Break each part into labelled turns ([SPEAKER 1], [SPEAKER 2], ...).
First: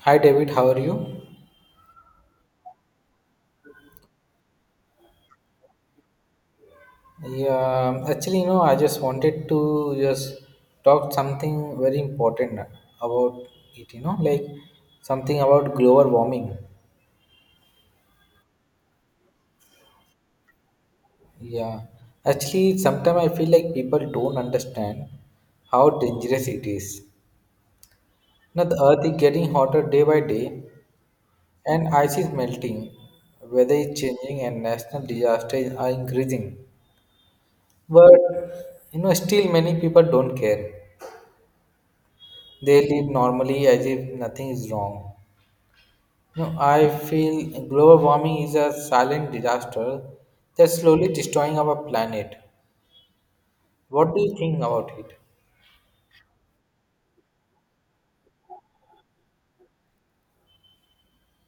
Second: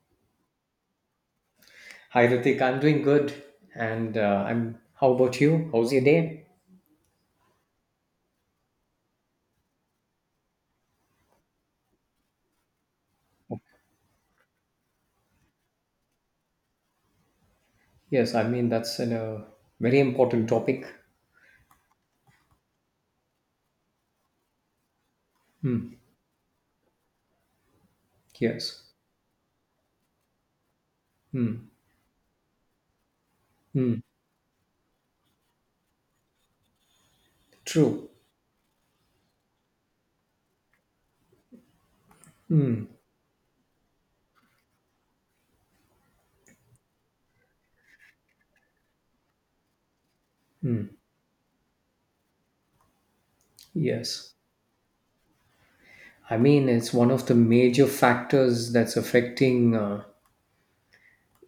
[SPEAKER 1] Hi David, how are you?
[SPEAKER 2] Hi Ritik, I'm doing good, and I'm. How about you? How's your day?
[SPEAKER 1] Yeah, actually, I just wanted to just talk something very important about it, like something about global warming.
[SPEAKER 2] Yes, I mean that's a very important topic.
[SPEAKER 1] Yeah, actually, sometimes I feel like people don't understand how
[SPEAKER 2] Hmm.
[SPEAKER 1] dangerous it is. Now, the
[SPEAKER 2] Yes.
[SPEAKER 1] Earth is getting hotter day by day,
[SPEAKER 2] Hmm.
[SPEAKER 1] and ice is melting, weather is
[SPEAKER 2] Hmm.
[SPEAKER 1] changing, and national disasters are increasing.
[SPEAKER 2] True.
[SPEAKER 1] But, still many people don't care.
[SPEAKER 2] Hmm.
[SPEAKER 1] They live normally as if nothing is wrong. I feel global warming is a silent disaster that's
[SPEAKER 2] Hmm.
[SPEAKER 1] slowly destroying our planet. What do you
[SPEAKER 2] Yes.
[SPEAKER 1] think about it?
[SPEAKER 2] I mean it's one of the major factors that's affecting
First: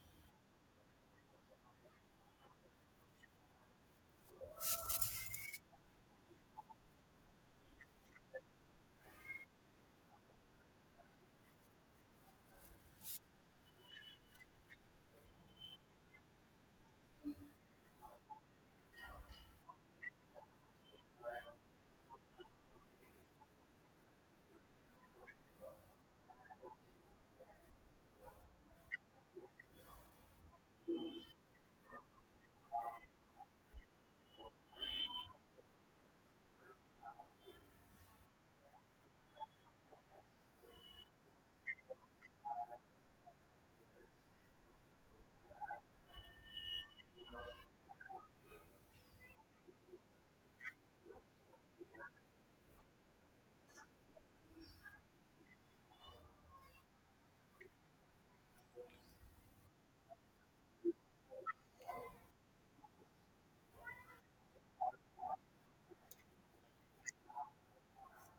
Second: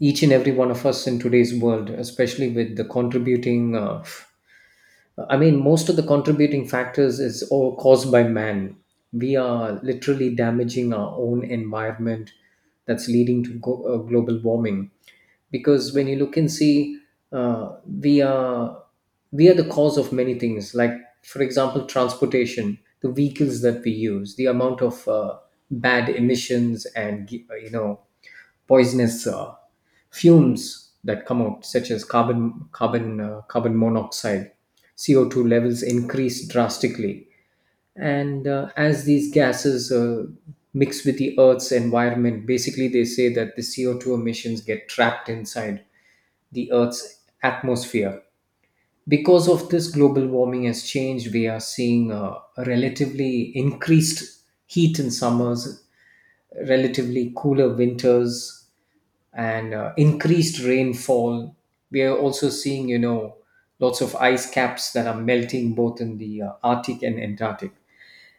[SPEAKER 2] each and every one of us in today's world, especially with the contributing I mean, most of the contributing factors is all caused by man. We are literally damaging our own environment that's leading to global warming. Because when you look and see, uh, we are we are the cause of many things. Like, for example, transportation, the vehicles that we use, the amount of bad emissions, and you know poisonous fumes that come out, such as carbon monoxide. CO two levels increase drastically. And as these gases mix with the Earth's environment, basically they say that the CO two emissions get trapped inside the Earth's atmosphere. Because of this, global warming has changed. We are seeing a relatively increased heat in summers, relatively cooler winters, and increased rainfall. We are also seeing, you know, lots of ice caps that are melting both in the Arctic and Antarctic.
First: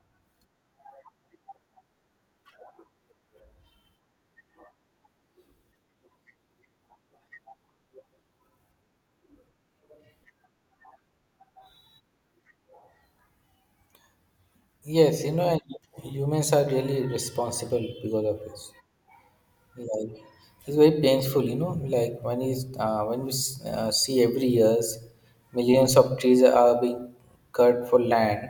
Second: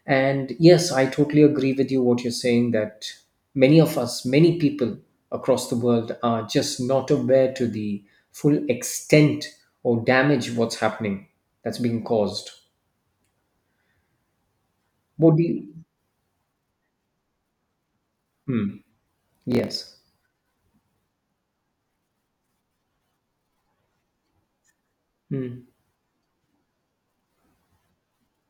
[SPEAKER 2] And yes, I totally agree with you what you're saying that many of us, many people across the world are just not aware to the full extent or damage what's happening that's being caused.
[SPEAKER 1] Yes,
[SPEAKER 2] What do
[SPEAKER 1] and
[SPEAKER 2] you?
[SPEAKER 1] humans are really responsible because of this.
[SPEAKER 2] Hmm. Yes.
[SPEAKER 1] Like, it's very painful. Like when we see every years,
[SPEAKER 2] Hmm.
[SPEAKER 1] millions of trees are being cut for land,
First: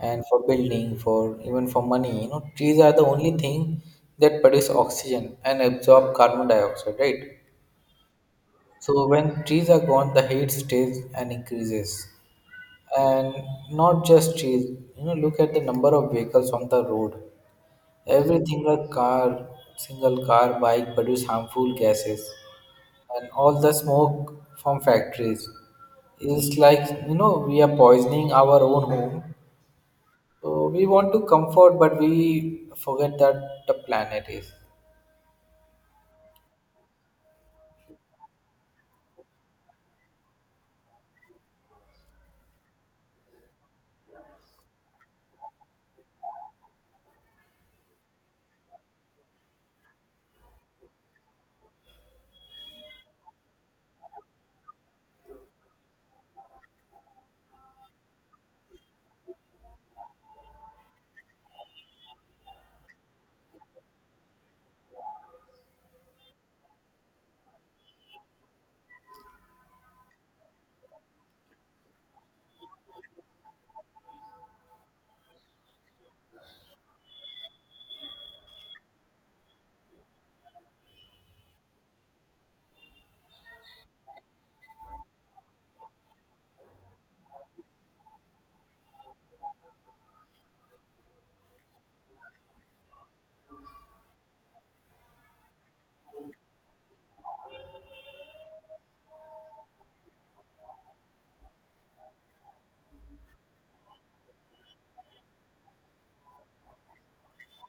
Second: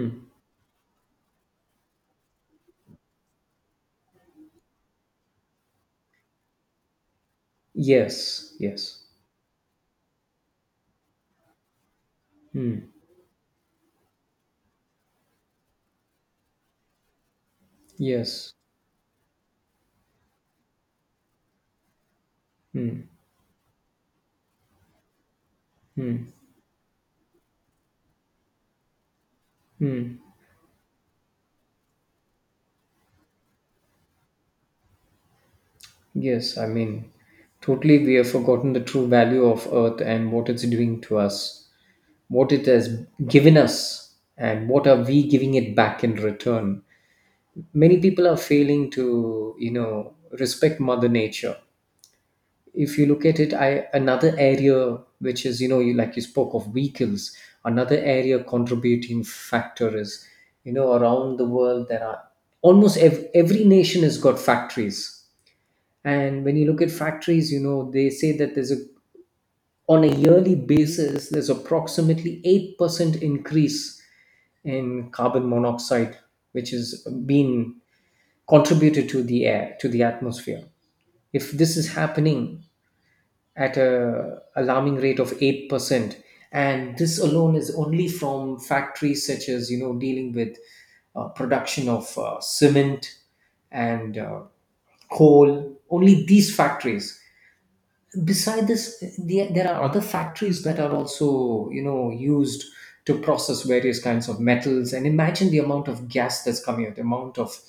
[SPEAKER 1] and for building, for even for money. Trees are the only thing that produce oxygen and absorb carbon dioxide, right?
[SPEAKER 2] Yes. Yes.
[SPEAKER 1] So when trees are gone, the heat stays and increases.
[SPEAKER 2] Hmm.
[SPEAKER 1] And not just trees. Look at the number of vehicles on the road. Every
[SPEAKER 2] Yes.
[SPEAKER 1] single car, bike produce harmful gases,
[SPEAKER 2] Hmm.
[SPEAKER 1] and all the smoke from factories
[SPEAKER 2] Hmm.
[SPEAKER 1] is like, we are poisoning our own home,
[SPEAKER 2] Hmm.
[SPEAKER 1] so we want to comfort, but we forget that the planet is.
[SPEAKER 2] Yes. I mean, totally, we have forgotten the true value of Earth and what it's doing to us, what it has given us, and what are we giving it back in return. Many people are failing to, you know, respect Mother Nature. If you look at it, I another area which is, you know, you, like you spoke of vehicles, another area contributing factor is, you know, around the world there are every nation has got factories. And when you look at factories, you know, they say that there's a on a yearly basis, there's approximately 8% increase in carbon monoxide, which has been contributed to the air, to the atmosphere. If this is happening at a alarming rate of 8%, and this alone is only from factories such as, you know, dealing with production of cement and coal, only these factories. Beside this there are other factories that are also you know used to process various kinds of metals, and imagine the amount of gas that's coming out, the amount of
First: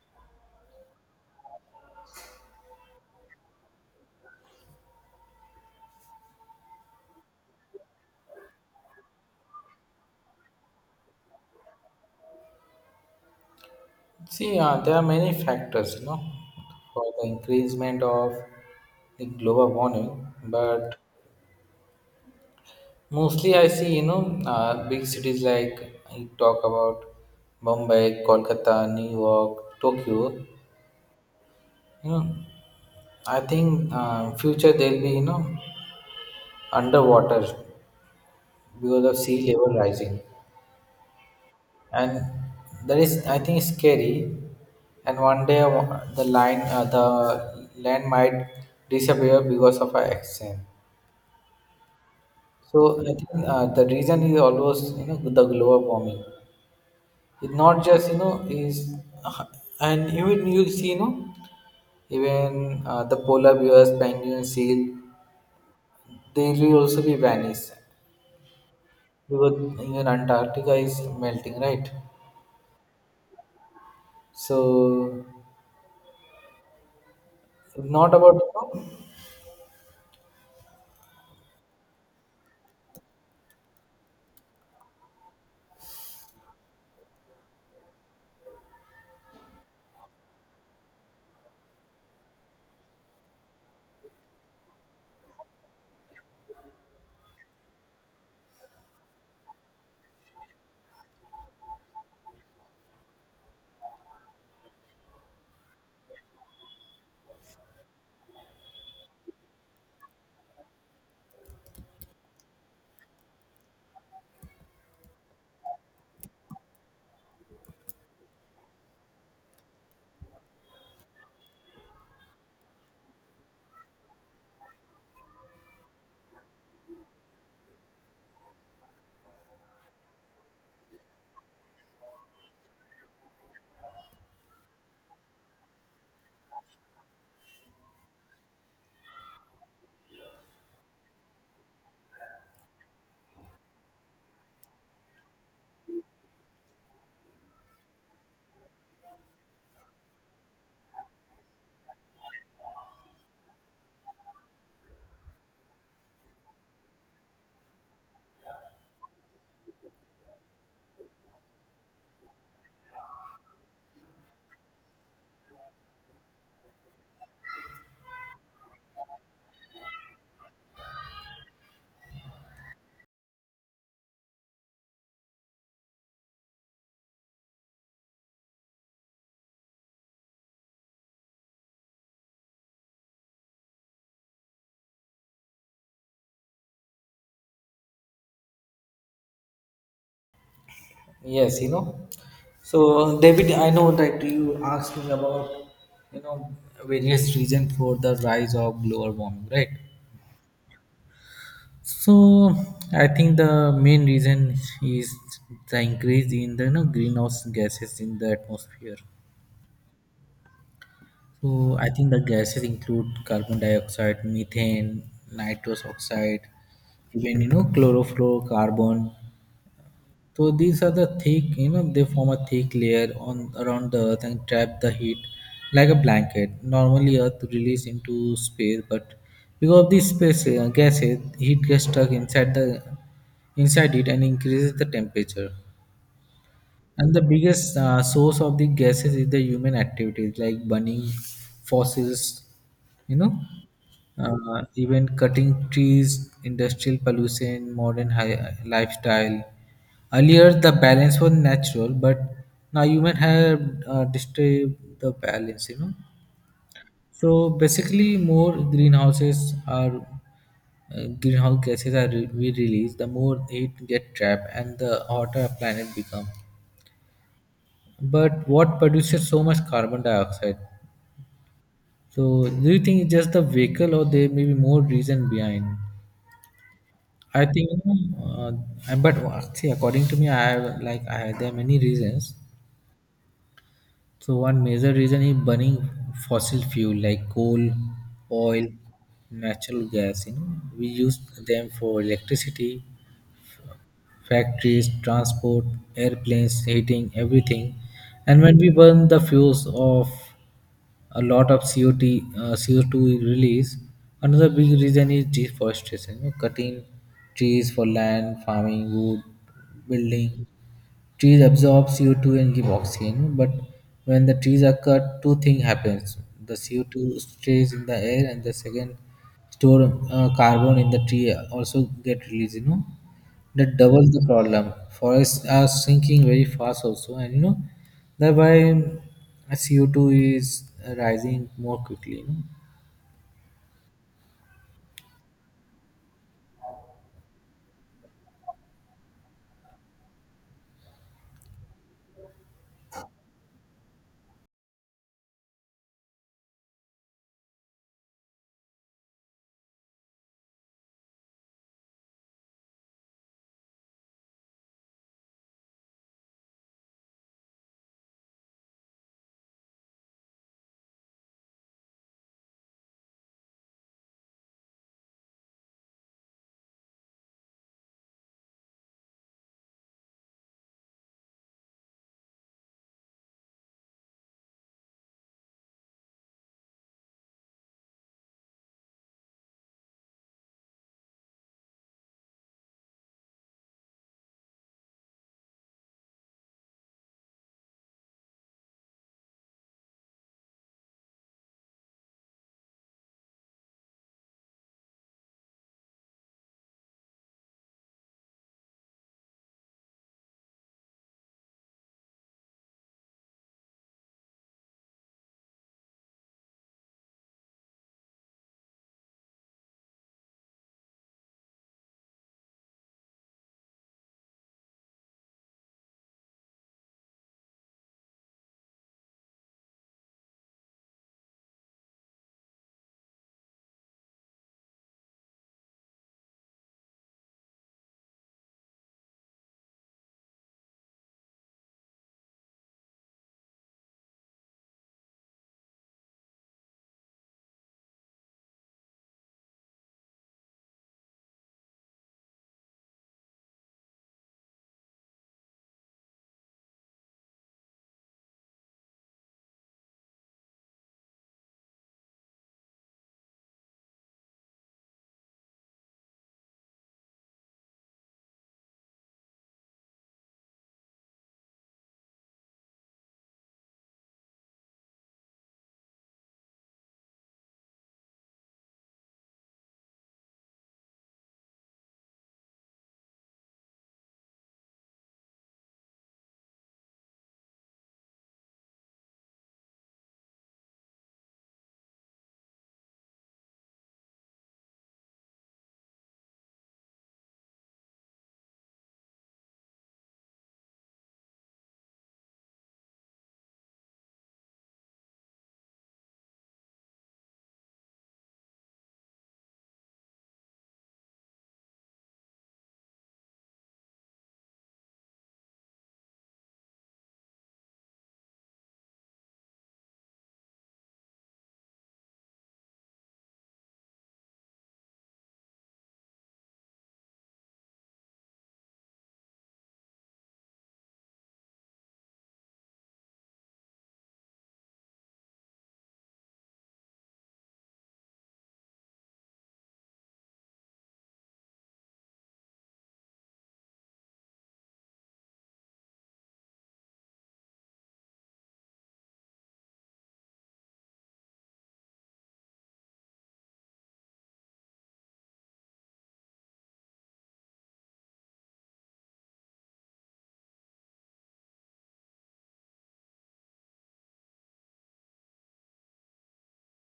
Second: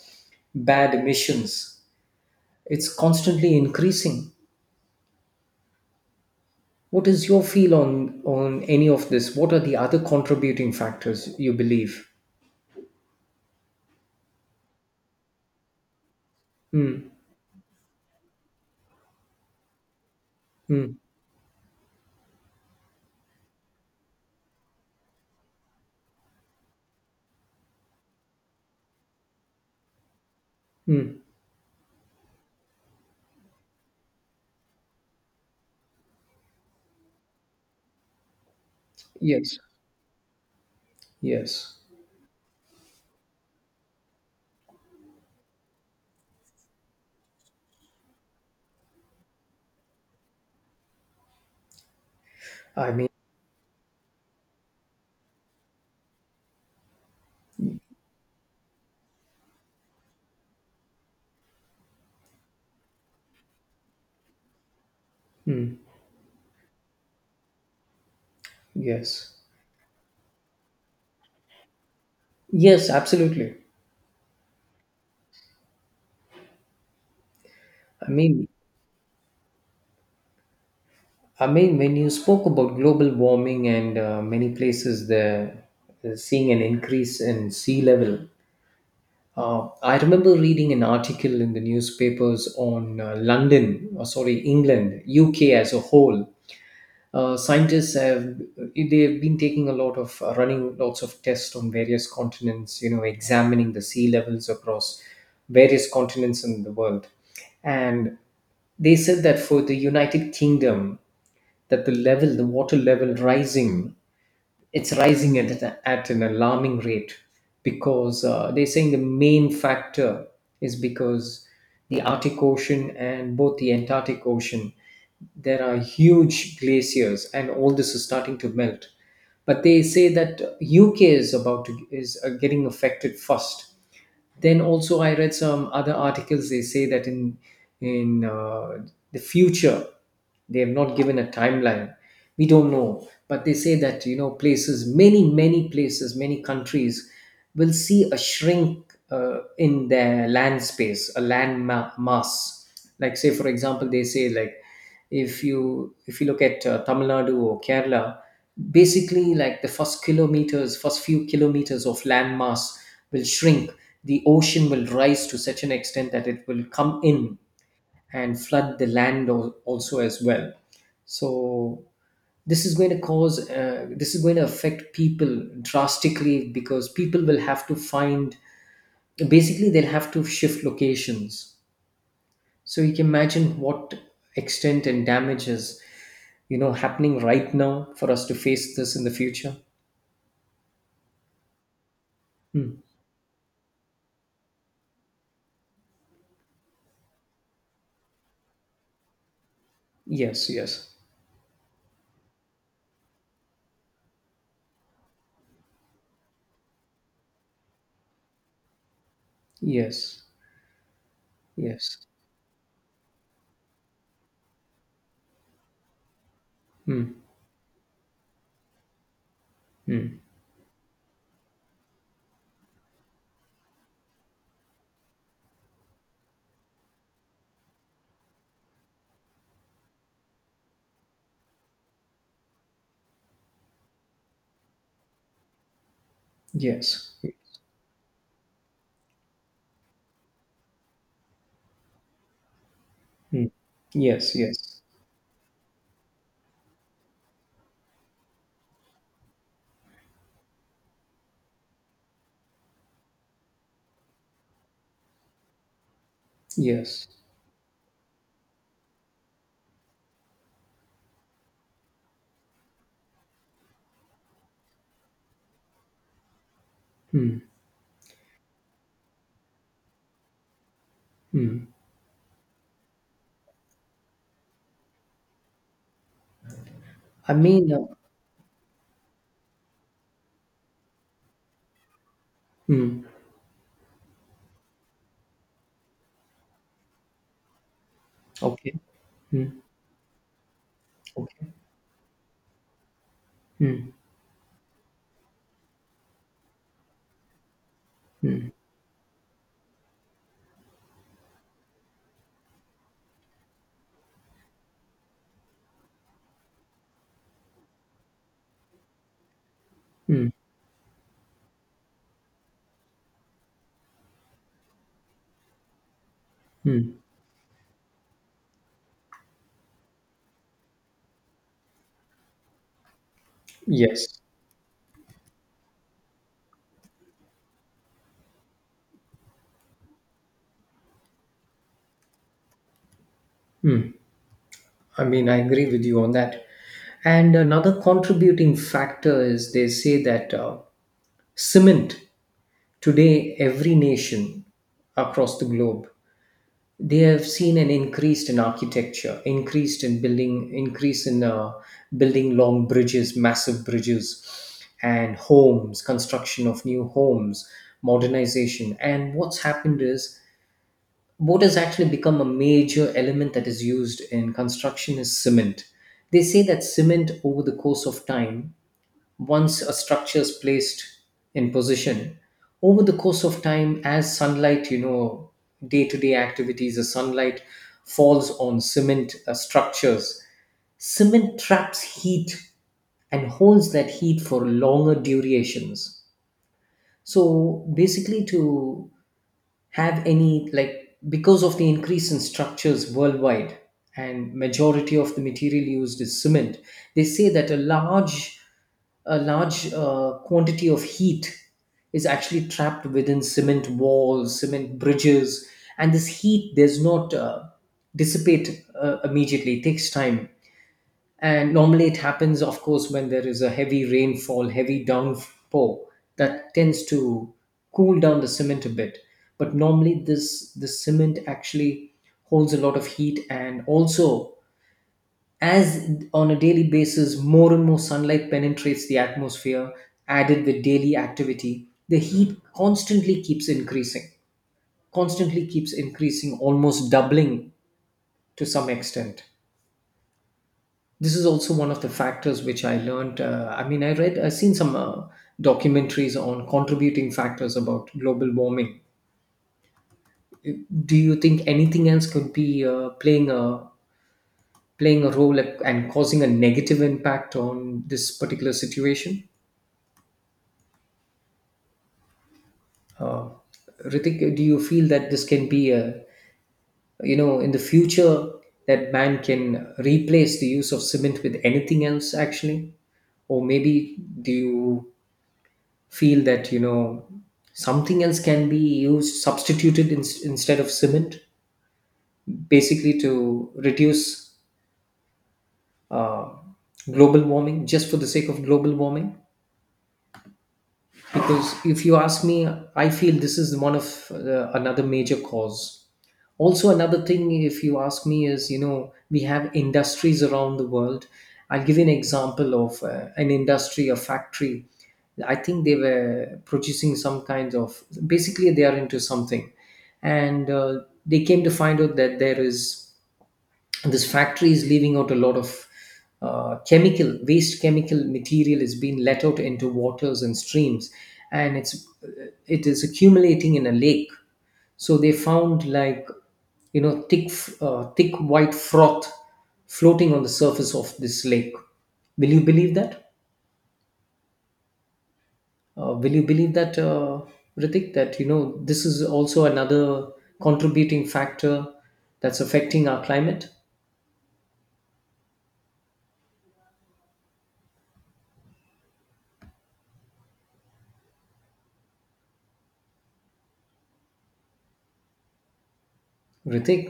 [SPEAKER 2] bad emissions. It's constantly increasing. What is your feel on any of this? What are the other contributing factors you believe?
[SPEAKER 1] See, there are many factors, for
[SPEAKER 2] Hmm.
[SPEAKER 1] the increasement of the global warming.
[SPEAKER 2] Hmm.
[SPEAKER 1] But mostly, I see, big cities like you talk about Bombay, Kolkata, New York, Tokyo.
[SPEAKER 2] Hmm.
[SPEAKER 1] You know, I think future they'll be, underwater because of sea
[SPEAKER 2] Yes,
[SPEAKER 1] level rising.
[SPEAKER 2] yes.
[SPEAKER 1] And that is, I think, scary. And one day the land might disappear because of our action. So
[SPEAKER 2] I mean,
[SPEAKER 1] I think the reason is always the global warming. It's not just, is, uh, and even the polar bears, penguins, seal, they will also be vanished
[SPEAKER 2] yes,
[SPEAKER 1] because even Antarctica is melting, right?
[SPEAKER 2] yes, absolutely.
[SPEAKER 1] So it's
[SPEAKER 2] i
[SPEAKER 1] not about,
[SPEAKER 2] mean I mean, when you spoke about global warming and many places they're seeing an increase in sea level, I remember reading an article in the newspapers on London, or sorry, England, UK as a whole. Scientists have they have been taking a lot of running lots of tests on various continents. You know, examining the sea levels across various continents in the world, and they said that for the United Kingdom that the level, the water level rising, it's rising at an alarming rate, because they're saying the main factor is because the Arctic Ocean and both the Antarctic Ocean, there are huge glaciers and all this is starting to melt. But they say that UK is about to is getting affected first. Then also I read some other articles. They say that in the future, they have not given a timeline, we don't know, but they say that you know places, many places, many countries will see a shrink in their land space, a mass. Like say for example they say like if you look at Tamil Nadu or Kerala, basically like the first few kilometers of land mass will shrink. The ocean will rise to such an extent that it will come in and flood the land, also as well. So this is going to affect people drastically, because people will have to find, basically they'll have to shift locations. So you can imagine what extent and damage is you know happening right now for us to face this in the future.
[SPEAKER 1] Yes.
[SPEAKER 2] Hmm.
[SPEAKER 1] So, David, I know that you asked me about, you know, various reasons for the rise of global warming, right?
[SPEAKER 2] Yes, yes.
[SPEAKER 1] So, I think the main reason is the increase in the, greenhouse gases in the atmosphere.
[SPEAKER 2] Yes,
[SPEAKER 1] So, I
[SPEAKER 2] yes.
[SPEAKER 1] think the gases include carbon dioxide, methane, nitrous oxide,
[SPEAKER 2] Hmm.
[SPEAKER 1] even chlorofluorocarbon.
[SPEAKER 2] Hmm.
[SPEAKER 1] So these are the thick, they form a thick layer on around the Earth and trap the heat like a blanket. Normally, Earth release into space, but because of these space gases, heat gets stuck inside the inside it and increases the temperature.
[SPEAKER 2] Yes.
[SPEAKER 1] And the biggest source of the gases is the human activities like burning fossils, you know,
[SPEAKER 2] Hmm. Yes, yes,
[SPEAKER 1] even cutting trees, industrial pollution, modern lifestyle. Earlier, the balance was natural, but now human have disturbed the balance.
[SPEAKER 2] yes.
[SPEAKER 1] So basically, more greenhouse gases are, we release, the more heat get trapped, and the hotter planet become.
[SPEAKER 2] Hmm.
[SPEAKER 1] But what produces so much carbon dioxide?
[SPEAKER 2] Hmm.
[SPEAKER 1] So do you think it's just the vehicle, or there may be more reason behind?
[SPEAKER 2] I
[SPEAKER 1] I think,
[SPEAKER 2] mean,
[SPEAKER 1] uh, and- but see, according to me, I have like I there are many reasons.
[SPEAKER 2] hmm.
[SPEAKER 1] So one major reason is burning fossil fuel like coal, oil,
[SPEAKER 2] Okay. Hmm.
[SPEAKER 1] natural gas. We use
[SPEAKER 2] Okay.
[SPEAKER 1] them for electricity,
[SPEAKER 2] Hmm.
[SPEAKER 1] factories, transport, airplanes, heating, everything. And when we burn the fuels of a lot of CO2 is released. Another big reason is deforestation, cutting trees for land, farming, wood,
[SPEAKER 2] Hmm.
[SPEAKER 1] building. Trees absorb CO2 and give oxygen, but when the trees are cut, two things happens. The
[SPEAKER 2] Hmm.
[SPEAKER 1] CO2 stays in the air, and the second store, carbon in the tree also get released. That doubles
[SPEAKER 2] Yes.
[SPEAKER 1] the problem. Forests are sinking very fast also, and, thereby CO2 is rising more quickly. You know?
[SPEAKER 2] Hmm. I mean, I agree with you on that. And another contributing factor is they say that cement. Today, every nation across the globe, they have seen an increase in architecture, increased in building, increase in building long bridges, massive bridges, and homes, construction of new homes, modernization. And what's happened is what has actually become a major element that is used in construction is cement. They say that cement over the course of time, once a structure is placed in position, over the course of time, as sunlight, you know, day-to-day activities, the sunlight falls on cement structures, cement traps heat and holds that heat for longer durations. So basically to have any like because of the increase in structures worldwide, and majority of the material used is cement, they say that a large quantity of heat is actually trapped within cement walls, cement bridges, and this heat does not dissipate immediately, it takes time. And normally it happens, of course, when there is a heavy rainfall, heavy downpour, that tends to cool down the cement a bit. But normally this the cement actually holds a lot of heat, and also as on a daily basis more and more sunlight penetrates the atmosphere, added with daily activity, the heat constantly keeps increasing, constantly keeps increasing, almost doubling, to some extent. This is also one of the factors which I learned. I mean I read, I've seen some documentaries on contributing factors about global warming. Do you think anything else could be playing a role and causing a negative impact on this particular situation? uh, Ritik, do you feel that this can be a, you know, in the future, that man can replace the use of cement with anything else actually? Or maybe do you feel that, you know, something else can be used substituted in, instead of cement, basically to reduce uh, global warming, just for the sake of global warming? Because if you ask me, I feel this is one of another major cause. Also another thing if you ask me is, you know, we have industries around the world. I'll give you an example of an industry, a factory. I think they were producing some kinds of, basically they are into something, and they came to find out that there is this factory is leaving out a lot of chemical waste, chemical material is being let out into waters and streams, and it is accumulating in a lake. So they found like, you know, thick white froth floating on the surface of this lake. Will you believe that uh, will you believe that uh, Ritik, that you know this is also another contributing factor that's affecting our climate, Ritik?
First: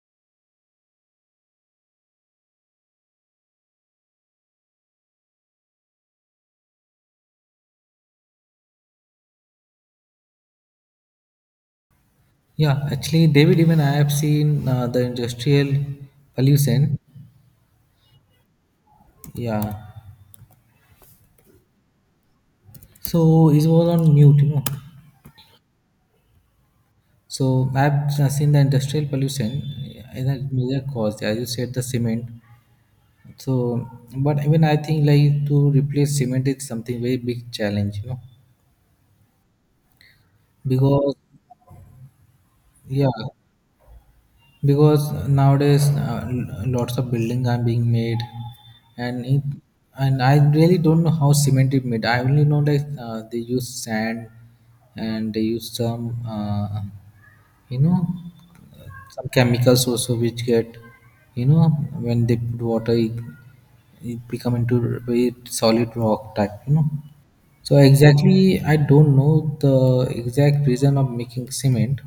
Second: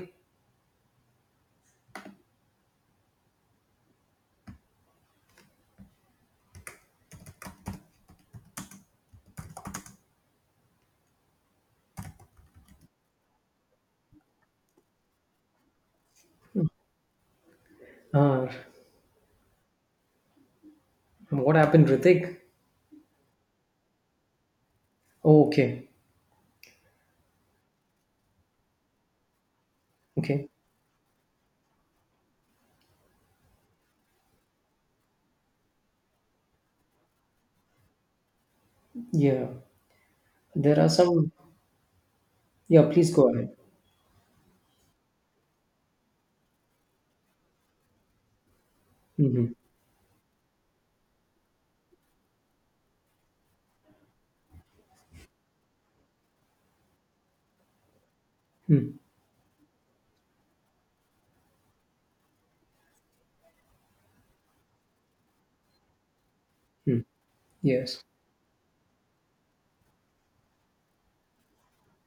[SPEAKER 1] Yeah, actually, David, even I have seen the industrial pollution.
[SPEAKER 2] uh,
[SPEAKER 1] Yeah,
[SPEAKER 2] What happened, Ritik?
[SPEAKER 1] so it was on mute.
[SPEAKER 2] Oh, okay.
[SPEAKER 1] So I've seen the industrial pollution as a
[SPEAKER 2] Okay.
[SPEAKER 1] major cause, as you said, the cement. So, but even I think like to replace cement is something very big challenge,
[SPEAKER 2] Yeah. There are
[SPEAKER 1] because,
[SPEAKER 2] some. Yeah,
[SPEAKER 1] yeah,
[SPEAKER 2] please go ahead.
[SPEAKER 1] because nowadays lots of buildings are being made, and it
[SPEAKER 2] Mm-hmm.
[SPEAKER 1] and I really don't know how cement is made. I only know that they use sand, and they use some you know
[SPEAKER 2] Mm.
[SPEAKER 1] some chemicals also, which get you know when they put water it, it become into very solid rock type.
[SPEAKER 2] Mm.
[SPEAKER 1] So
[SPEAKER 2] Yes.
[SPEAKER 1] exactly I don't know the exact reason of making cement.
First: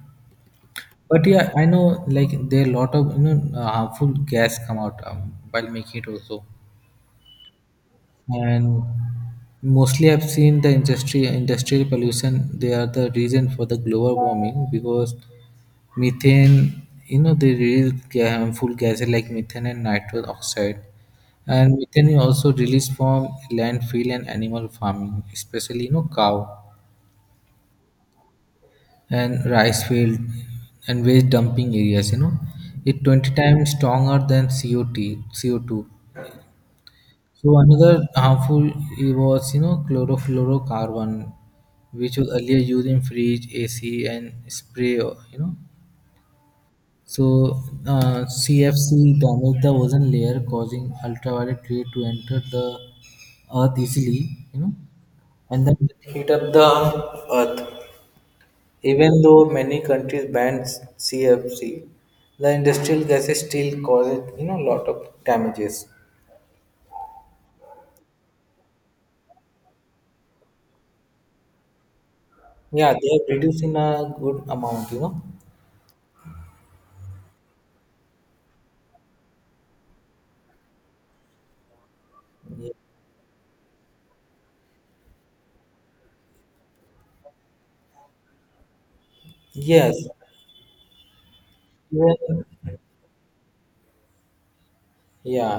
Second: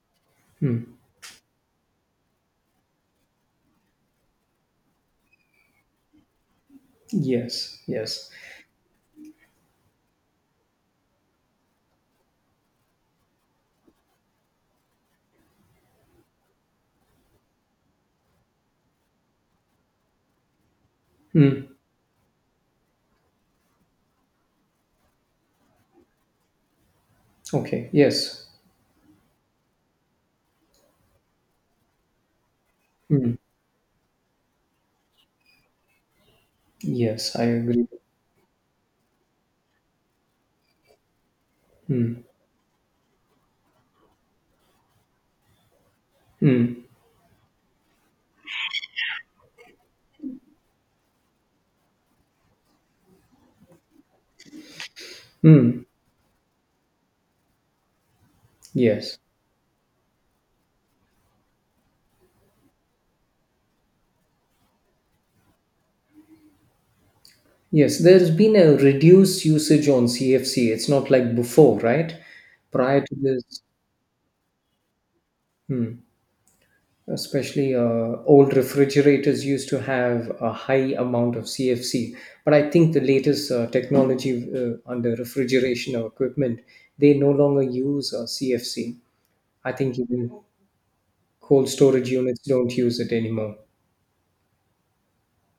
[SPEAKER 2] Mm.
[SPEAKER 1] But, yeah, I know like there are lot of harmful gas come out while making it also,
[SPEAKER 2] Yes. Yes.
[SPEAKER 1] and mostly I've seen the industry industrial pollution. They are the reason for the global warming because methane. You know, they release harmful gases like methane and nitrous oxide,
[SPEAKER 2] Mm.
[SPEAKER 1] and methane is also released from landfill and animal farming, especially, cow.
[SPEAKER 2] Okay. Yes.
[SPEAKER 1] And rice field and waste dumping areas, it 20
[SPEAKER 2] Mm.
[SPEAKER 1] times stronger than cot CO2.
[SPEAKER 2] Yes. I
[SPEAKER 1] So
[SPEAKER 2] agree.
[SPEAKER 1] another harmful, it was, chlorofluorocarbon, which
[SPEAKER 2] Mm.
[SPEAKER 1] was earlier used in fridge ac and spray.
[SPEAKER 2] Mm.
[SPEAKER 1] So cfc damaged the ozone layer, causing ultraviolet ray to enter the earth easily you know and then
[SPEAKER 2] Mm.
[SPEAKER 1] heat up the earth.
[SPEAKER 2] Yes.
[SPEAKER 1] Even though many countries banned CFC, the industrial gases still causes, a lot of damages.
[SPEAKER 2] Yes. There's been a reduced usage on CFC. It's not like before, right?
[SPEAKER 1] Yeah,
[SPEAKER 2] Prior
[SPEAKER 1] they
[SPEAKER 2] to
[SPEAKER 1] have
[SPEAKER 2] this,
[SPEAKER 1] reduced in a good amount.
[SPEAKER 2] especially old refrigerators used to have a high amount of CFC. But I think the latest technology under refrigeration or equipment, they no longer use CFC. I think
[SPEAKER 1] Yes.
[SPEAKER 2] even cold storage units
[SPEAKER 1] Even,
[SPEAKER 2] don't use it anymore.
[SPEAKER 1] yeah,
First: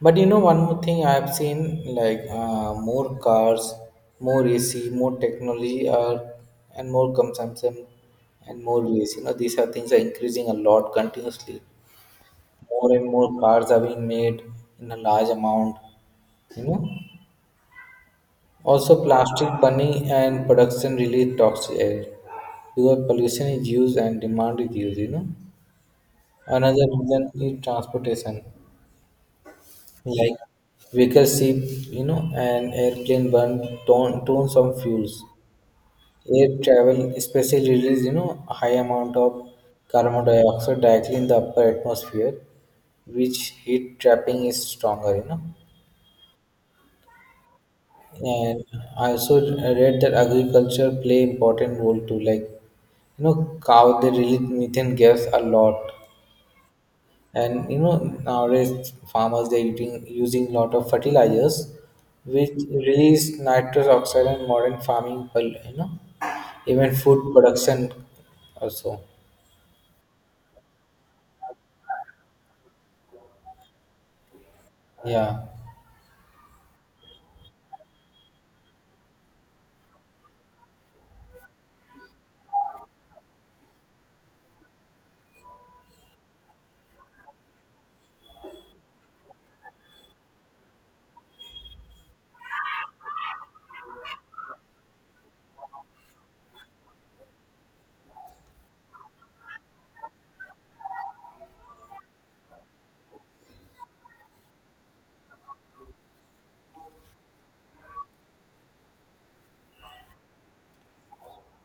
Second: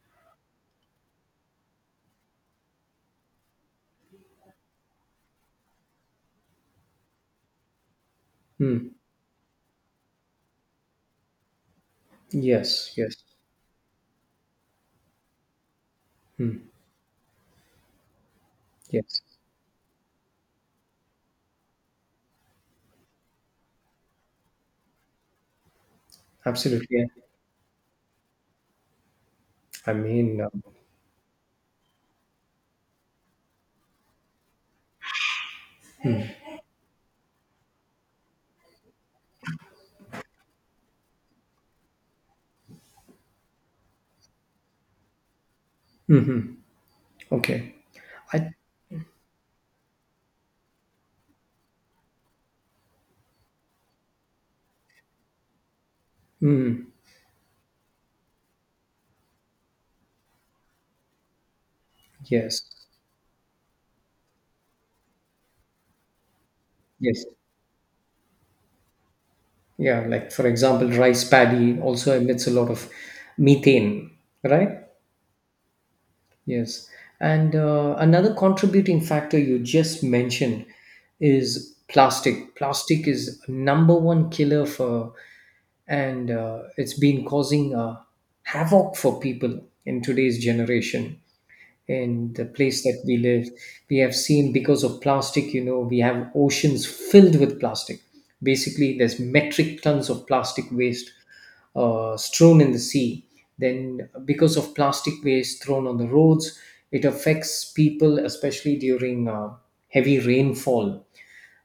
[SPEAKER 1] but one more thing I have seen, like more cars, more AC, more technology, and more consumption, and
[SPEAKER 2] Hmm.
[SPEAKER 1] more waste. These are things are increasing a lot continuously. More
[SPEAKER 2] Yes,
[SPEAKER 1] and
[SPEAKER 2] yes,
[SPEAKER 1] more cars are being made in a large amount. You know. Also,
[SPEAKER 2] yes,
[SPEAKER 1] plastic burning and production release toxic air because pollution is used and demand is used. Another
[SPEAKER 2] absolutely.
[SPEAKER 1] reason is transportation,
[SPEAKER 2] I
[SPEAKER 1] like
[SPEAKER 2] mean,
[SPEAKER 1] vehicles, ship, and airplane burn tons of fuels. Air travel, especially release, a high amount of carbon dioxide directly in the upper atmosphere, which heat trapping is stronger.
[SPEAKER 2] mhm. Okay. I
[SPEAKER 1] And I also read that agriculture play important role too. Like, cow they release methane gas a lot,
[SPEAKER 2] Mm,
[SPEAKER 1] and nowadays farmers they're using lot of fertilizers, which
[SPEAKER 2] yes,
[SPEAKER 1] release nitrous oxide and modern farming. Even
[SPEAKER 2] yes,
[SPEAKER 1] food production also.
[SPEAKER 2] yeah. Like for example, rice paddy also emits a lot of methane, right?
[SPEAKER 1] Yeah.
[SPEAKER 2] Yes. And another contributing factor you just mentioned is plastic. Plastic is number one killer for, and it's been causing havoc for people in today's generation. In the place that we live, we have seen because of plastic, you know, we have oceans filled with plastic. Basically, there's metric tons of plastic waste strewn in the sea. Then, because of plastic waste thrown on the roads, it affects people, especially during heavy rainfall.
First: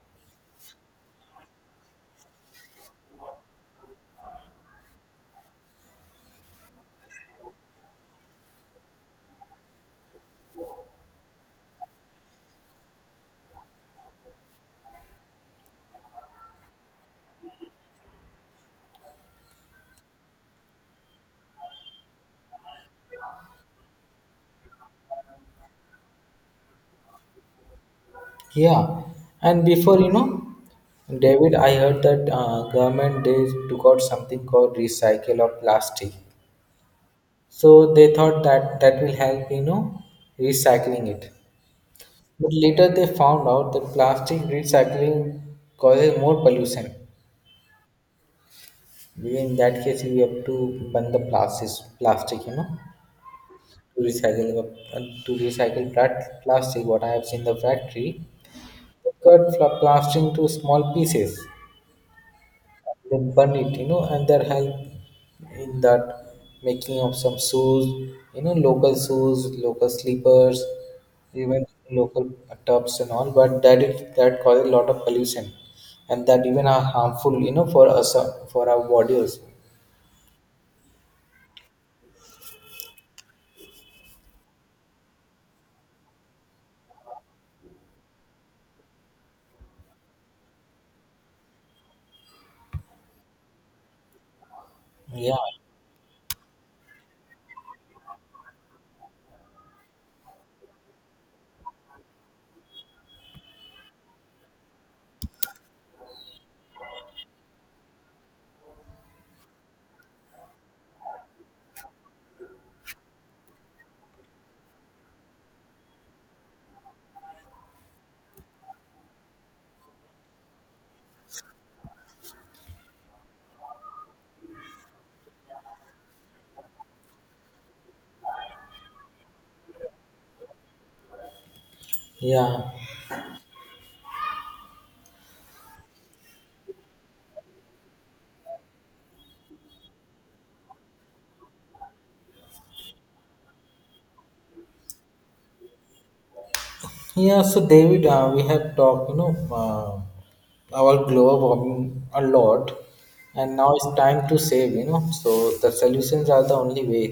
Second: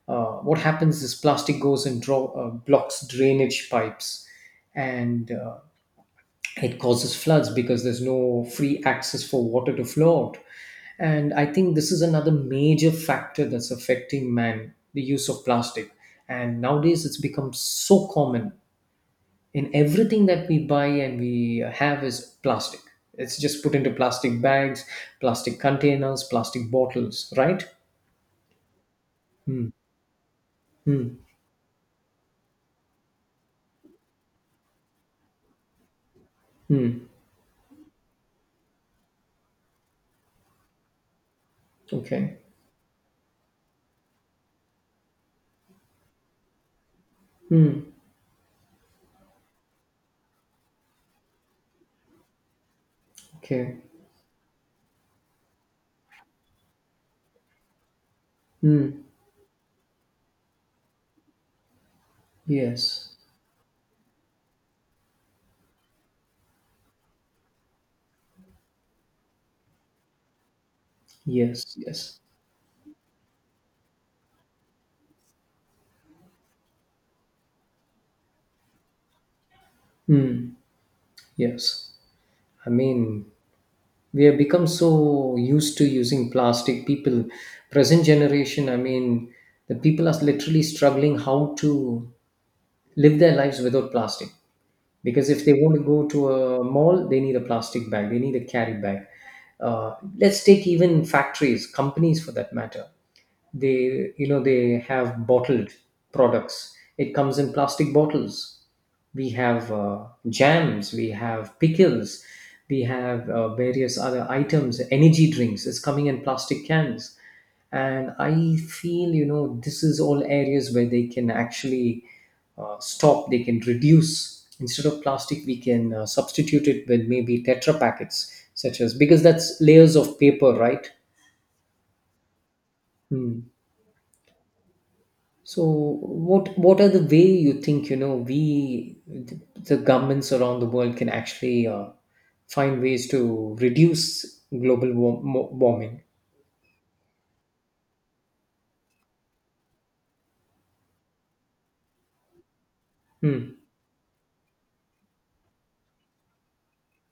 [SPEAKER 2] What happens is plastic goes and blocks drainage pipes, and it causes floods because there's no free access for water to flow out. And I think this is another major factor that's affecting man, the use of plastic. And nowadays it's become so common in everything that we buy and we have is plastic. It's just put into plastic bags, plastic containers, plastic bottles, right?
[SPEAKER 1] Yeah, and
[SPEAKER 2] Hmm.
[SPEAKER 1] before,
[SPEAKER 2] Hmm.
[SPEAKER 1] David, I heard that government they took out something called recycle of plastic.
[SPEAKER 2] Hmm.
[SPEAKER 1] So they thought that will help, recycling it.
[SPEAKER 2] Okay.
[SPEAKER 1] But later they found out that plastic recycling causes more pollution.
[SPEAKER 2] Hmm.
[SPEAKER 1] In that case, we have to burn the plastic,
[SPEAKER 2] Okay.
[SPEAKER 1] to recycle that plastic. What I have seen the factory,
[SPEAKER 2] Hmm.
[SPEAKER 1] they cut plastic into small pieces,
[SPEAKER 2] Yes,
[SPEAKER 1] they burn it, and their help in that making of some shoes, local shoes, local slippers, even
[SPEAKER 2] yes, yes.
[SPEAKER 1] local tubs and all, but that causes a lot of pollution, and that even are harmful, for our body also.
[SPEAKER 2] Hmm. Yes. I mean, we have become so used to using plastic. People, present generation, I mean, the people are literally struggling how to live their lives without plastic, because
[SPEAKER 1] Yeah,
[SPEAKER 2] if they want to go to a mall they need a plastic bag, they need a carry bag. Let's take even factories, companies for that matter, they you know they have bottled products. It comes in plastic bottles. We have jams, we have pickles, we have various other items. Energy drinks is coming in plastic cans. And I feel, you know, this is all areas where they can actually stop, they can reduce. Instead of plastic we can substitute it with maybe tetra packets such as, because that's layers of paper, right?
[SPEAKER 1] yeah,
[SPEAKER 2] Hmm. So, what are the way you think, you know, we, the governments around the world can actually find ways to reduce warming?
[SPEAKER 1] yeah, so David, we have talked, uh, our global warming a lot, and
[SPEAKER 2] Hmm.
[SPEAKER 1] now it's time to save, so the solutions are the only way.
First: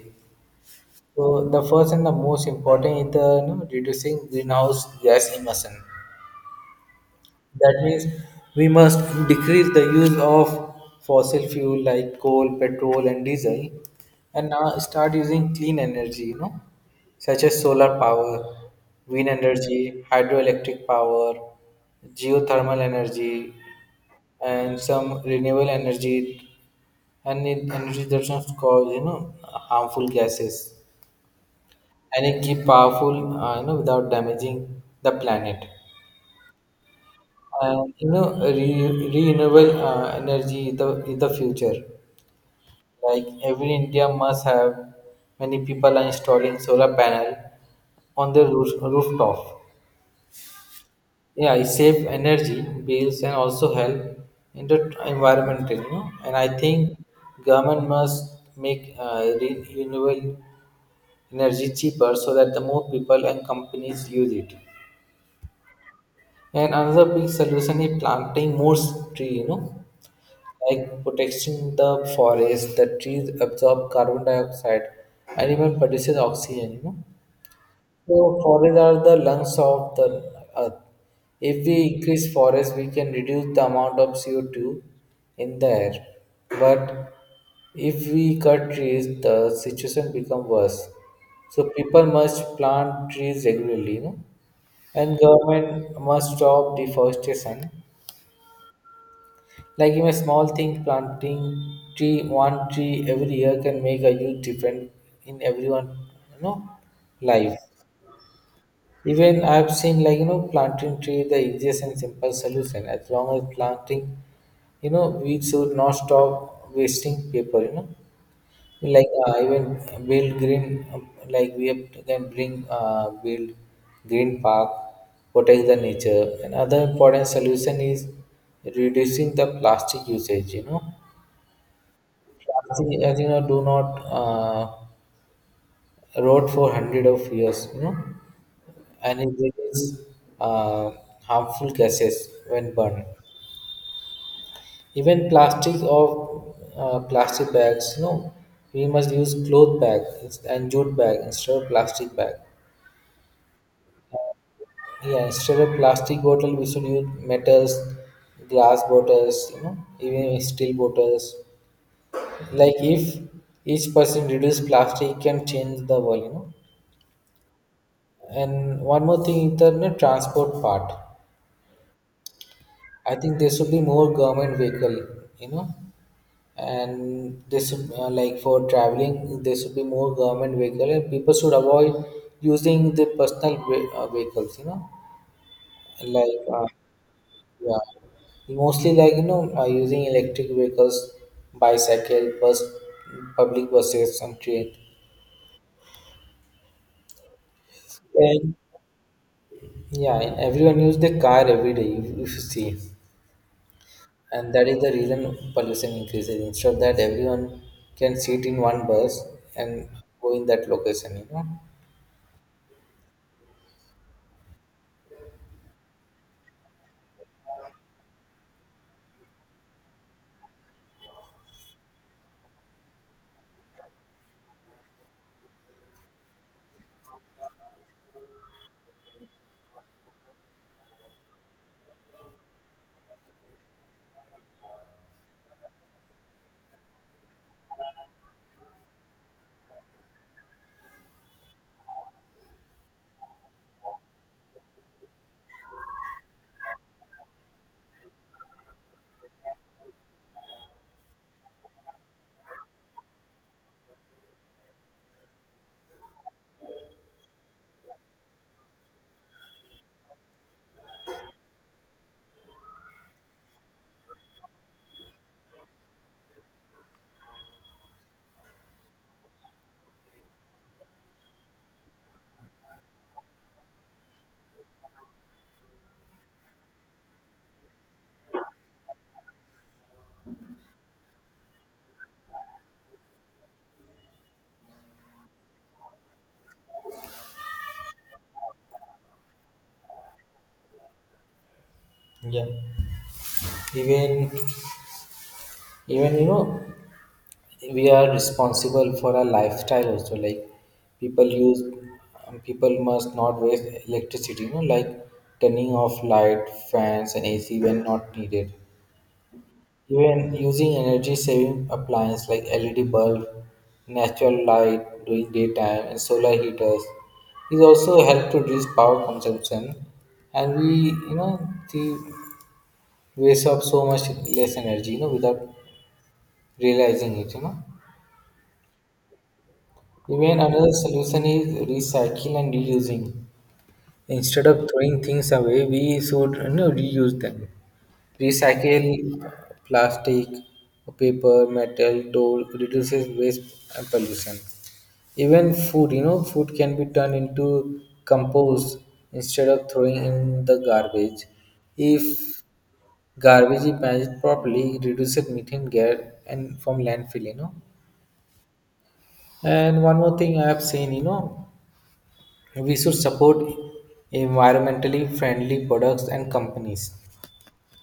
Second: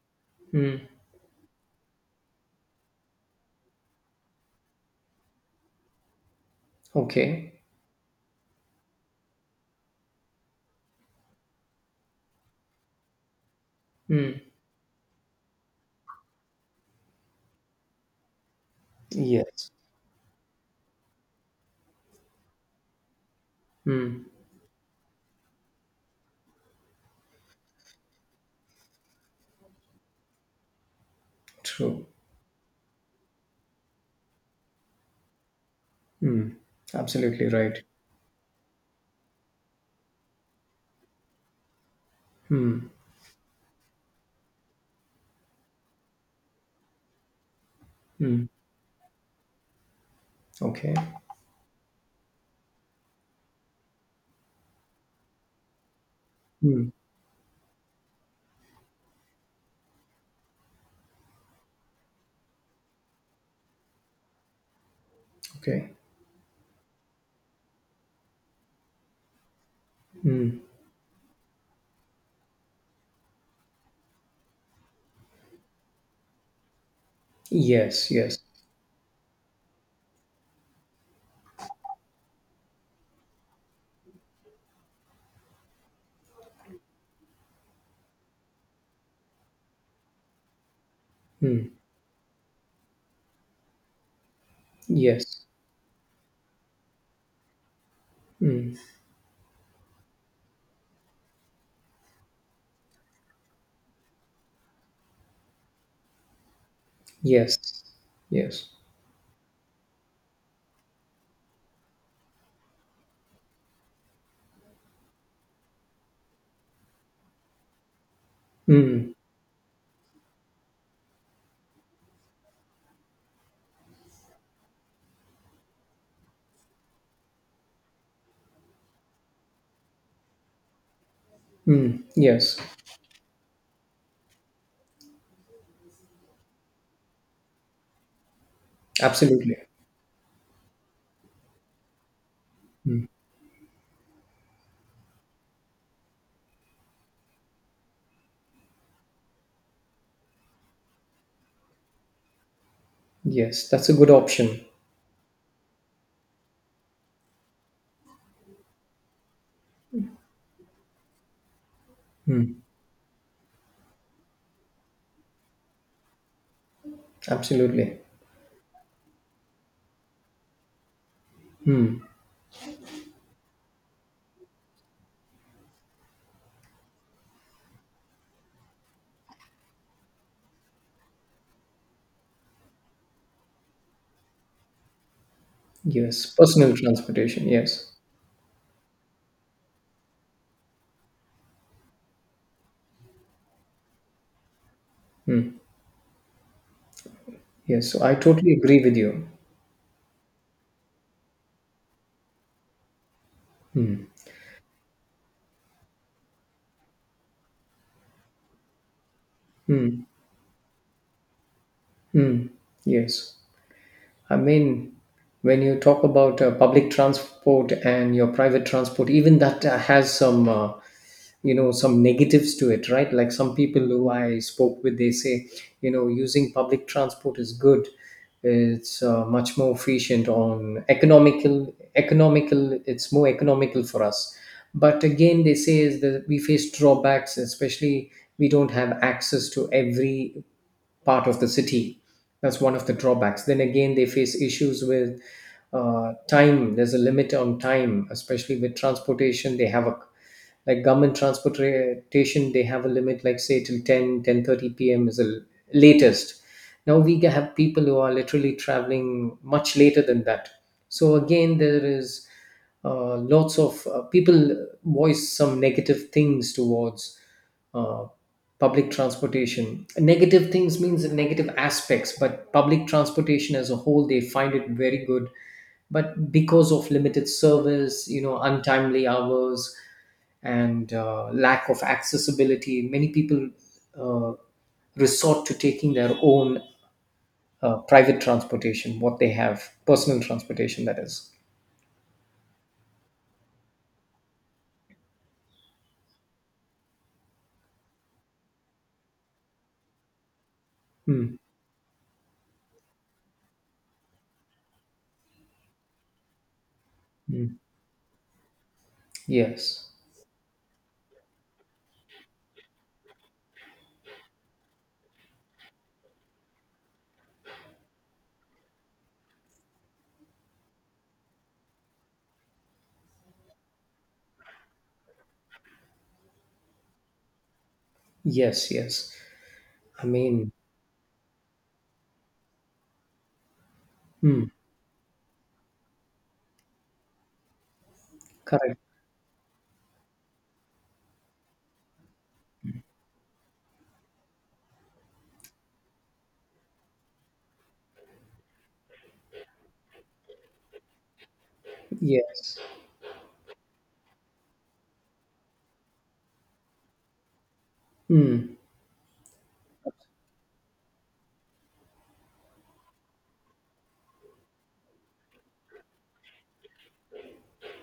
[SPEAKER 2] Hmm.
[SPEAKER 1] So the first and the most important is the, reducing greenhouse gas emission.
[SPEAKER 2] Okay.
[SPEAKER 1] That means we must decrease the use of fossil fuel like coal, petrol, and diesel,
[SPEAKER 2] Hmm.
[SPEAKER 1] and now start using clean energy. Such as solar power, wind
[SPEAKER 2] Yes.
[SPEAKER 1] energy, hydroelectric power, geothermal energy,
[SPEAKER 2] Hmm.
[SPEAKER 1] and some renewable energy, and energy that does not cause, harmful gases,
[SPEAKER 2] True.
[SPEAKER 1] and it keep powerful, without damaging the planet.
[SPEAKER 2] Hmm. Absolutely right.
[SPEAKER 1] And renewable energy is the future.
[SPEAKER 2] Hmm.
[SPEAKER 1] Like every India must have many people are installing solar panel on
[SPEAKER 2] Hmm.
[SPEAKER 1] their rooftop.
[SPEAKER 2] Okay.
[SPEAKER 1] Yeah, it save energy bills and also help in the environment, and I
[SPEAKER 2] Hmm.
[SPEAKER 1] think government must make renewable energy cheaper so that the more people and companies use it.
[SPEAKER 2] Okay.
[SPEAKER 1] And another big solution is planting more tree,
[SPEAKER 2] Hmm.
[SPEAKER 1] like protecting the forest. The trees absorb carbon dioxide and even produces oxygen.
[SPEAKER 2] Yes.
[SPEAKER 1] So
[SPEAKER 2] Yes.
[SPEAKER 1] forests are the lungs of the earth. If we increase forests, we can reduce the amount of CO2 in the air. But if we cut trees, the situation becomes worse.
[SPEAKER 2] Hmm.
[SPEAKER 1] So people must plant trees regularly. And
[SPEAKER 2] Yes.
[SPEAKER 1] government must stop deforestation.
[SPEAKER 2] Hmm.
[SPEAKER 1] Like in a small thing, planting tree one tree every year can make a huge difference in everyone, you know, life.
[SPEAKER 2] Yes. Yes.
[SPEAKER 1] Even I've seen, like, you know, planting tree the easiest and simple solution as long as planting, you know, we should not stop wasting paper, you know, like,
[SPEAKER 2] Hmm.
[SPEAKER 1] even build green, like we have to then bring, build green park, protect the nature. And other important solution is reducing the plastic usage, you know.
[SPEAKER 2] Hmm. Yes.
[SPEAKER 1] Plastic, as you know, do not, wrote for hundred of years, you know, and it
[SPEAKER 2] Absolutely.
[SPEAKER 1] releases, uh, harmful gases when burned.
[SPEAKER 2] Hmm.
[SPEAKER 1] Even plastic or plastic bags, you know, we must use cloth bag and jute bag instead of plastic bag.
[SPEAKER 2] Yes, that's a good option.
[SPEAKER 1] Yeah, instead of plastic bottle, we should use metals, glass bottles, you know, even steel bottles.
[SPEAKER 2] Mm,
[SPEAKER 1] Like if each person reduce plastic, can change the world, you know.
[SPEAKER 2] absolutely.
[SPEAKER 1] And one more thing is the, you know, transport part.
[SPEAKER 2] Mm,
[SPEAKER 1] I think there should be more government vehicle, you know, and there should, like, for traveling there should be more government vehicle, and people should avoid using the personal vehicles, you know,
[SPEAKER 2] yes,
[SPEAKER 1] like,
[SPEAKER 2] personal transportation.
[SPEAKER 1] yeah,
[SPEAKER 2] Yes.
[SPEAKER 1] mostly, like, you know, using electric vehicles, bicycle, bus, public buses, and train.
[SPEAKER 2] Mm, yes. So I totally
[SPEAKER 1] And
[SPEAKER 2] agree with you.
[SPEAKER 1] yeah, and everyone use the car every day, if you see, and that is the reason pollution increases. Instead of that, everyone can sit in one bus and
[SPEAKER 2] Mm,
[SPEAKER 1] go in that location, you know.
[SPEAKER 2] mm, yes. i mean when you talk about public transport and your private transport, even that has some, you know, some negatives to it, right? Like some people who I spoke with, they say, you know, using public transport is good. It's much more efficient on economical. It's more economical for us. But again, they say is that we face drawbacks, especially we don't have access to every part of the city. That's one of the drawbacks. Then again, they face issues with time. There's a limit on time, especially with transportation. They have a like government transportation. They have a limit, like say till 10, 10:30 p.m. is the latest. Now have people who are literally traveling much later than that. So again, there is lots of people voice some negative things towards uh, public transportation. Negative things means negative aspects, but public transportation as a whole, they find it very good. But because of limited service, you know, untimely hours, and lack of accessibility, many people uh, resort to taking their own private transportation, what they have, personal transportation, that is.
[SPEAKER 1] Yeah. even even, you know, we are responsible for our lifestyle also. Like, people
[SPEAKER 2] Mm,
[SPEAKER 1] use, people must not waste electricity, you know, like turning off light, fans and
[SPEAKER 2] mm.
[SPEAKER 1] AC when not needed.
[SPEAKER 2] Yes,
[SPEAKER 1] Even using energy saving appliances like LED bulb, natural light during daytime, and solar heaters is also help to reduce power consumption. And we, you know, the waste of so much less energy, you know, without realizing it, you know.
[SPEAKER 2] yes, yes. I
[SPEAKER 1] Even
[SPEAKER 2] mean,
[SPEAKER 1] another solution is recycle and reusing.
[SPEAKER 2] mm,
[SPEAKER 1] Instead of throwing things away, we should, you know, reuse them.
[SPEAKER 2] correct.
[SPEAKER 1] Recycle plastic, paper, metal, tool reduces waste and pollution. Even food, you know, food can be turned into compost instead of throwing in the garbage. If
[SPEAKER 2] Yes.
[SPEAKER 1] garbage is managed properly, it reduces methane gas and from landfill, you know.
[SPEAKER 2] Mm,
[SPEAKER 1] And one more thing I have seen, you know, we should support environmentally friendly products and companies.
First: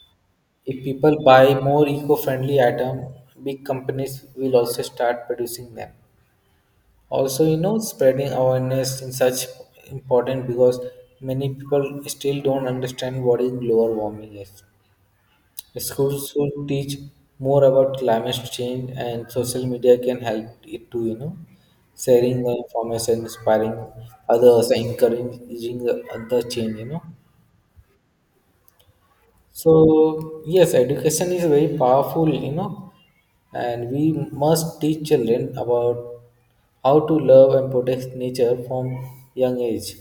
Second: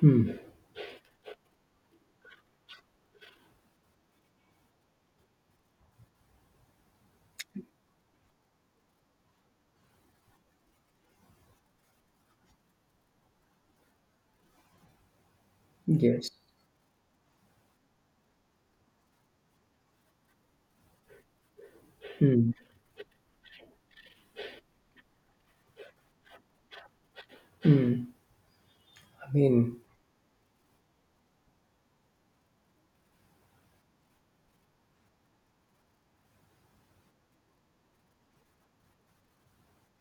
[SPEAKER 2] mm,
[SPEAKER 1] If people buy more eco-friendly items, big companies will also start producing them. Also, you know, spreading awareness in such important, because many people still don't understand what is global warming is. Schools
[SPEAKER 2] yes.
[SPEAKER 1] should teach more about climate change, and social media can help it too. You know, sharing the
[SPEAKER 2] Mm,
[SPEAKER 1] information, inspiring others, encouraging the other change, you know.
[SPEAKER 2] mm. I mean,
[SPEAKER 1] So, yes, education is very powerful, you know, and we must teach children about how to love and protect nature from young age.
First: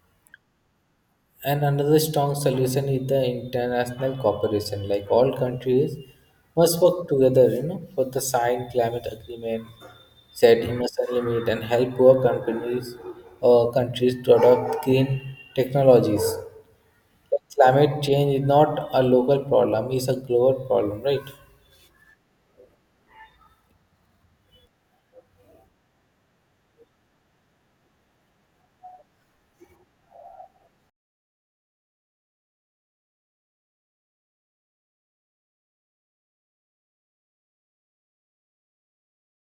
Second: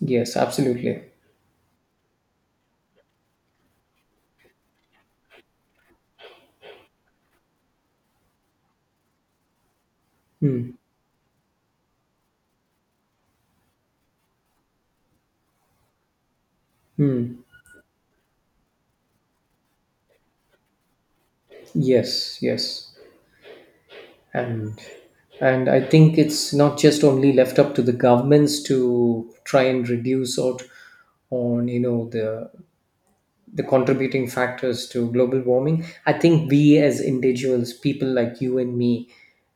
[SPEAKER 2] yes, absolutely.
[SPEAKER 1] And another strong solution is the international cooperation. Like, all countries must work together, you know, for the signed climate agreement, set
[SPEAKER 2] Mm,
[SPEAKER 1] emission limit, and help poor companies or countries to adopt green technologies.
[SPEAKER 2] mm.
[SPEAKER 1] Climate change is not a local problem, it's a global problem, right?
[SPEAKER 2] Yes, yes. And and I think it's not just only left up to the governments to try and reduce out on, you know, the contributing factors to global warming. I think we as individuals, people like you and me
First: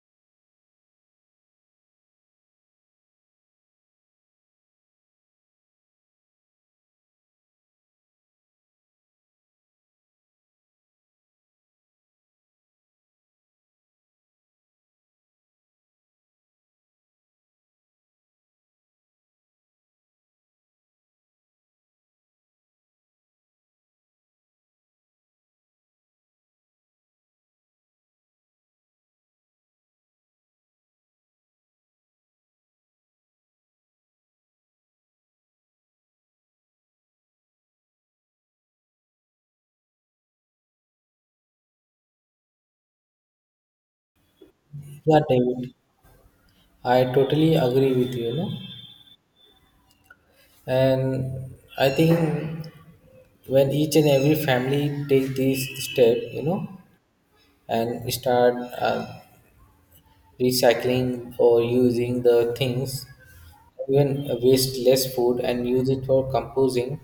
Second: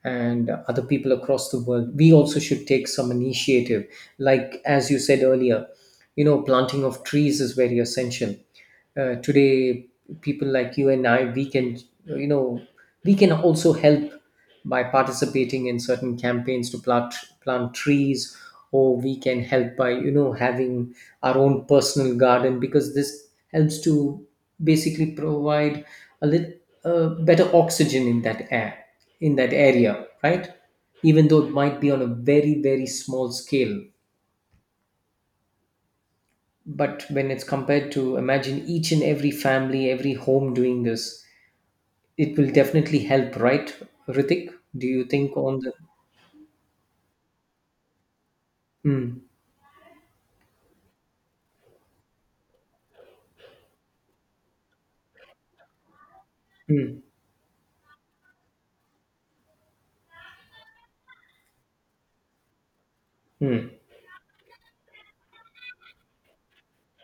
[SPEAKER 2] and other people across the world, we also should take some initiative. Like as you said earlier, you know, planting of trees is very essential. Today people like you and I, we can, you know, we can also help by participating in certain campaigns to plant trees, or we can help by, you know, having our own personal garden, because this helps to basically provide a little better oxygen in that air, in that area, right? Even though it might be on a very very small scale, but when it's compared to, imagine each and every family, every home doing this, it will definitely help, right, Ritik? Do you
[SPEAKER 1] Yeah,
[SPEAKER 2] think on the,
[SPEAKER 1] David, I totally agree with you, you know.
[SPEAKER 2] mm,
[SPEAKER 1] And I think when each and every family take this step, you know,
[SPEAKER 2] mm,
[SPEAKER 1] and start, uh, recycling or using the things,
[SPEAKER 2] mm,
[SPEAKER 1] even waste less food and use it for composing,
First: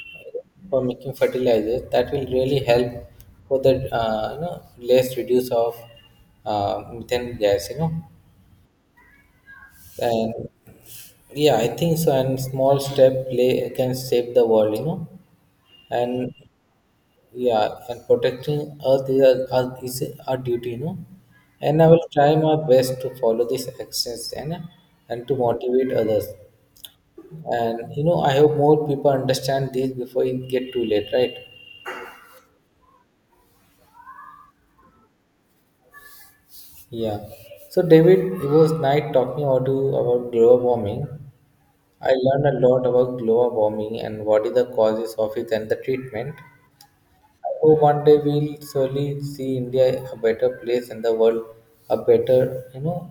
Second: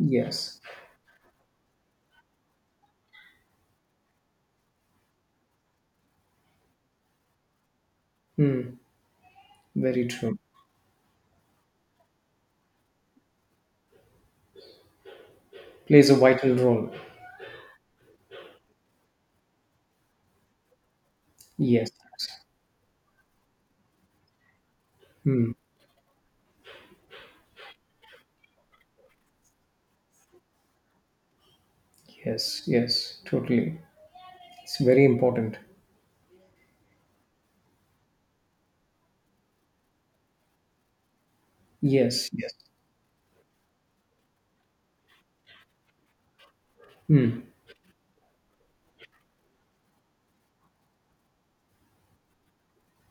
[SPEAKER 2] yes,
[SPEAKER 1] for making fertilizers, that will really help for the, you know, less reduce of, methane gas, you know.
[SPEAKER 2] mm, very
[SPEAKER 1] And
[SPEAKER 2] true,
[SPEAKER 1] yeah, I think so, and small step play can save the world, you know.
[SPEAKER 2] plays a
[SPEAKER 1] And
[SPEAKER 2] vital role,
[SPEAKER 1] yeah, and protecting earth is, a, earth is our duty, you know. And I
[SPEAKER 2] yes.
[SPEAKER 1] will try my best to follow these actions and to
[SPEAKER 2] Hmm.
[SPEAKER 1] motivate others. And, you know, I hope more people understand this before it get too late, right?
[SPEAKER 2] Yes, yes, totally. It's very important.
[SPEAKER 1] Yeah. So, David, it was nice talking about you about global warming. I
[SPEAKER 2] Yes,
[SPEAKER 1] learned
[SPEAKER 2] yes.
[SPEAKER 1] a lot about global warming and what is the causes of it and the treatment.
[SPEAKER 2] Mm,
[SPEAKER 1] I hope one day we'll surely see India a better place and the world a better, you know,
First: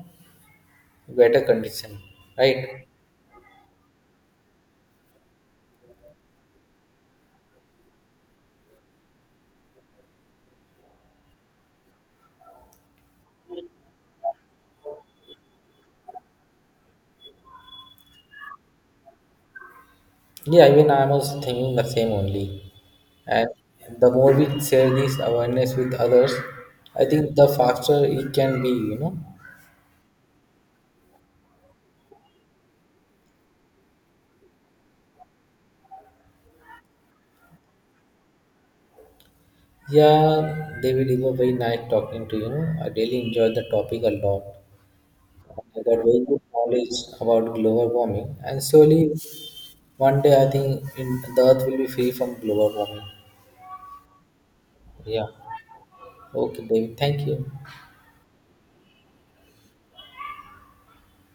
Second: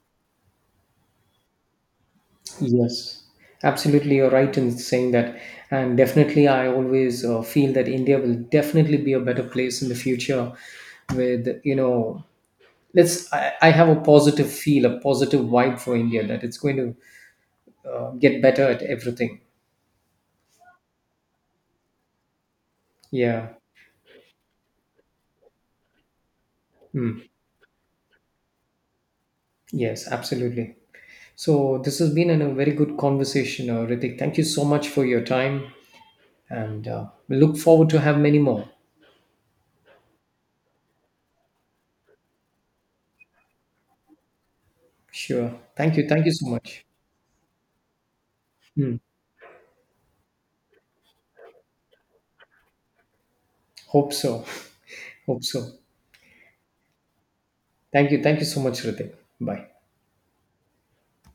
[SPEAKER 1] better condition. Right?
[SPEAKER 2] yes. Absolutely, you're right in saying that. And definitely, I always feel that India will definitely be a better place in the future with, you know, let's, I have a positive feel, a positive vibe for India that it's going to get better at everything.
[SPEAKER 1] Yeah, even I'm also thinking the same only. And
[SPEAKER 2] Yeah.
[SPEAKER 1] the more we share this awareness with others, I
[SPEAKER 2] Mm,
[SPEAKER 1] think the faster it can be, you know.
[SPEAKER 2] yes, absolutely. So this has been a very good conversation, Ritik. Thank you so much for your time, and we look forward to have many more.
[SPEAKER 1] Yeah, David, it was very nice talking to you. Know. I really enjoyed the topic a lot.
[SPEAKER 2] Sure.
[SPEAKER 1] I got
[SPEAKER 2] Thank you.
[SPEAKER 1] very
[SPEAKER 2] Thank you
[SPEAKER 1] good
[SPEAKER 2] so much.
[SPEAKER 1] knowledge about global warming, and
[SPEAKER 2] Mm.
[SPEAKER 1] slowly, one day, I think in, the Earth will be free from global warming.
[SPEAKER 2] Hope so.
[SPEAKER 1] Yeah.
[SPEAKER 2] Hope so.
[SPEAKER 1] Okay, David. Thank you.
[SPEAKER 2] Thank you. Thank you so much, Ritik. Bye.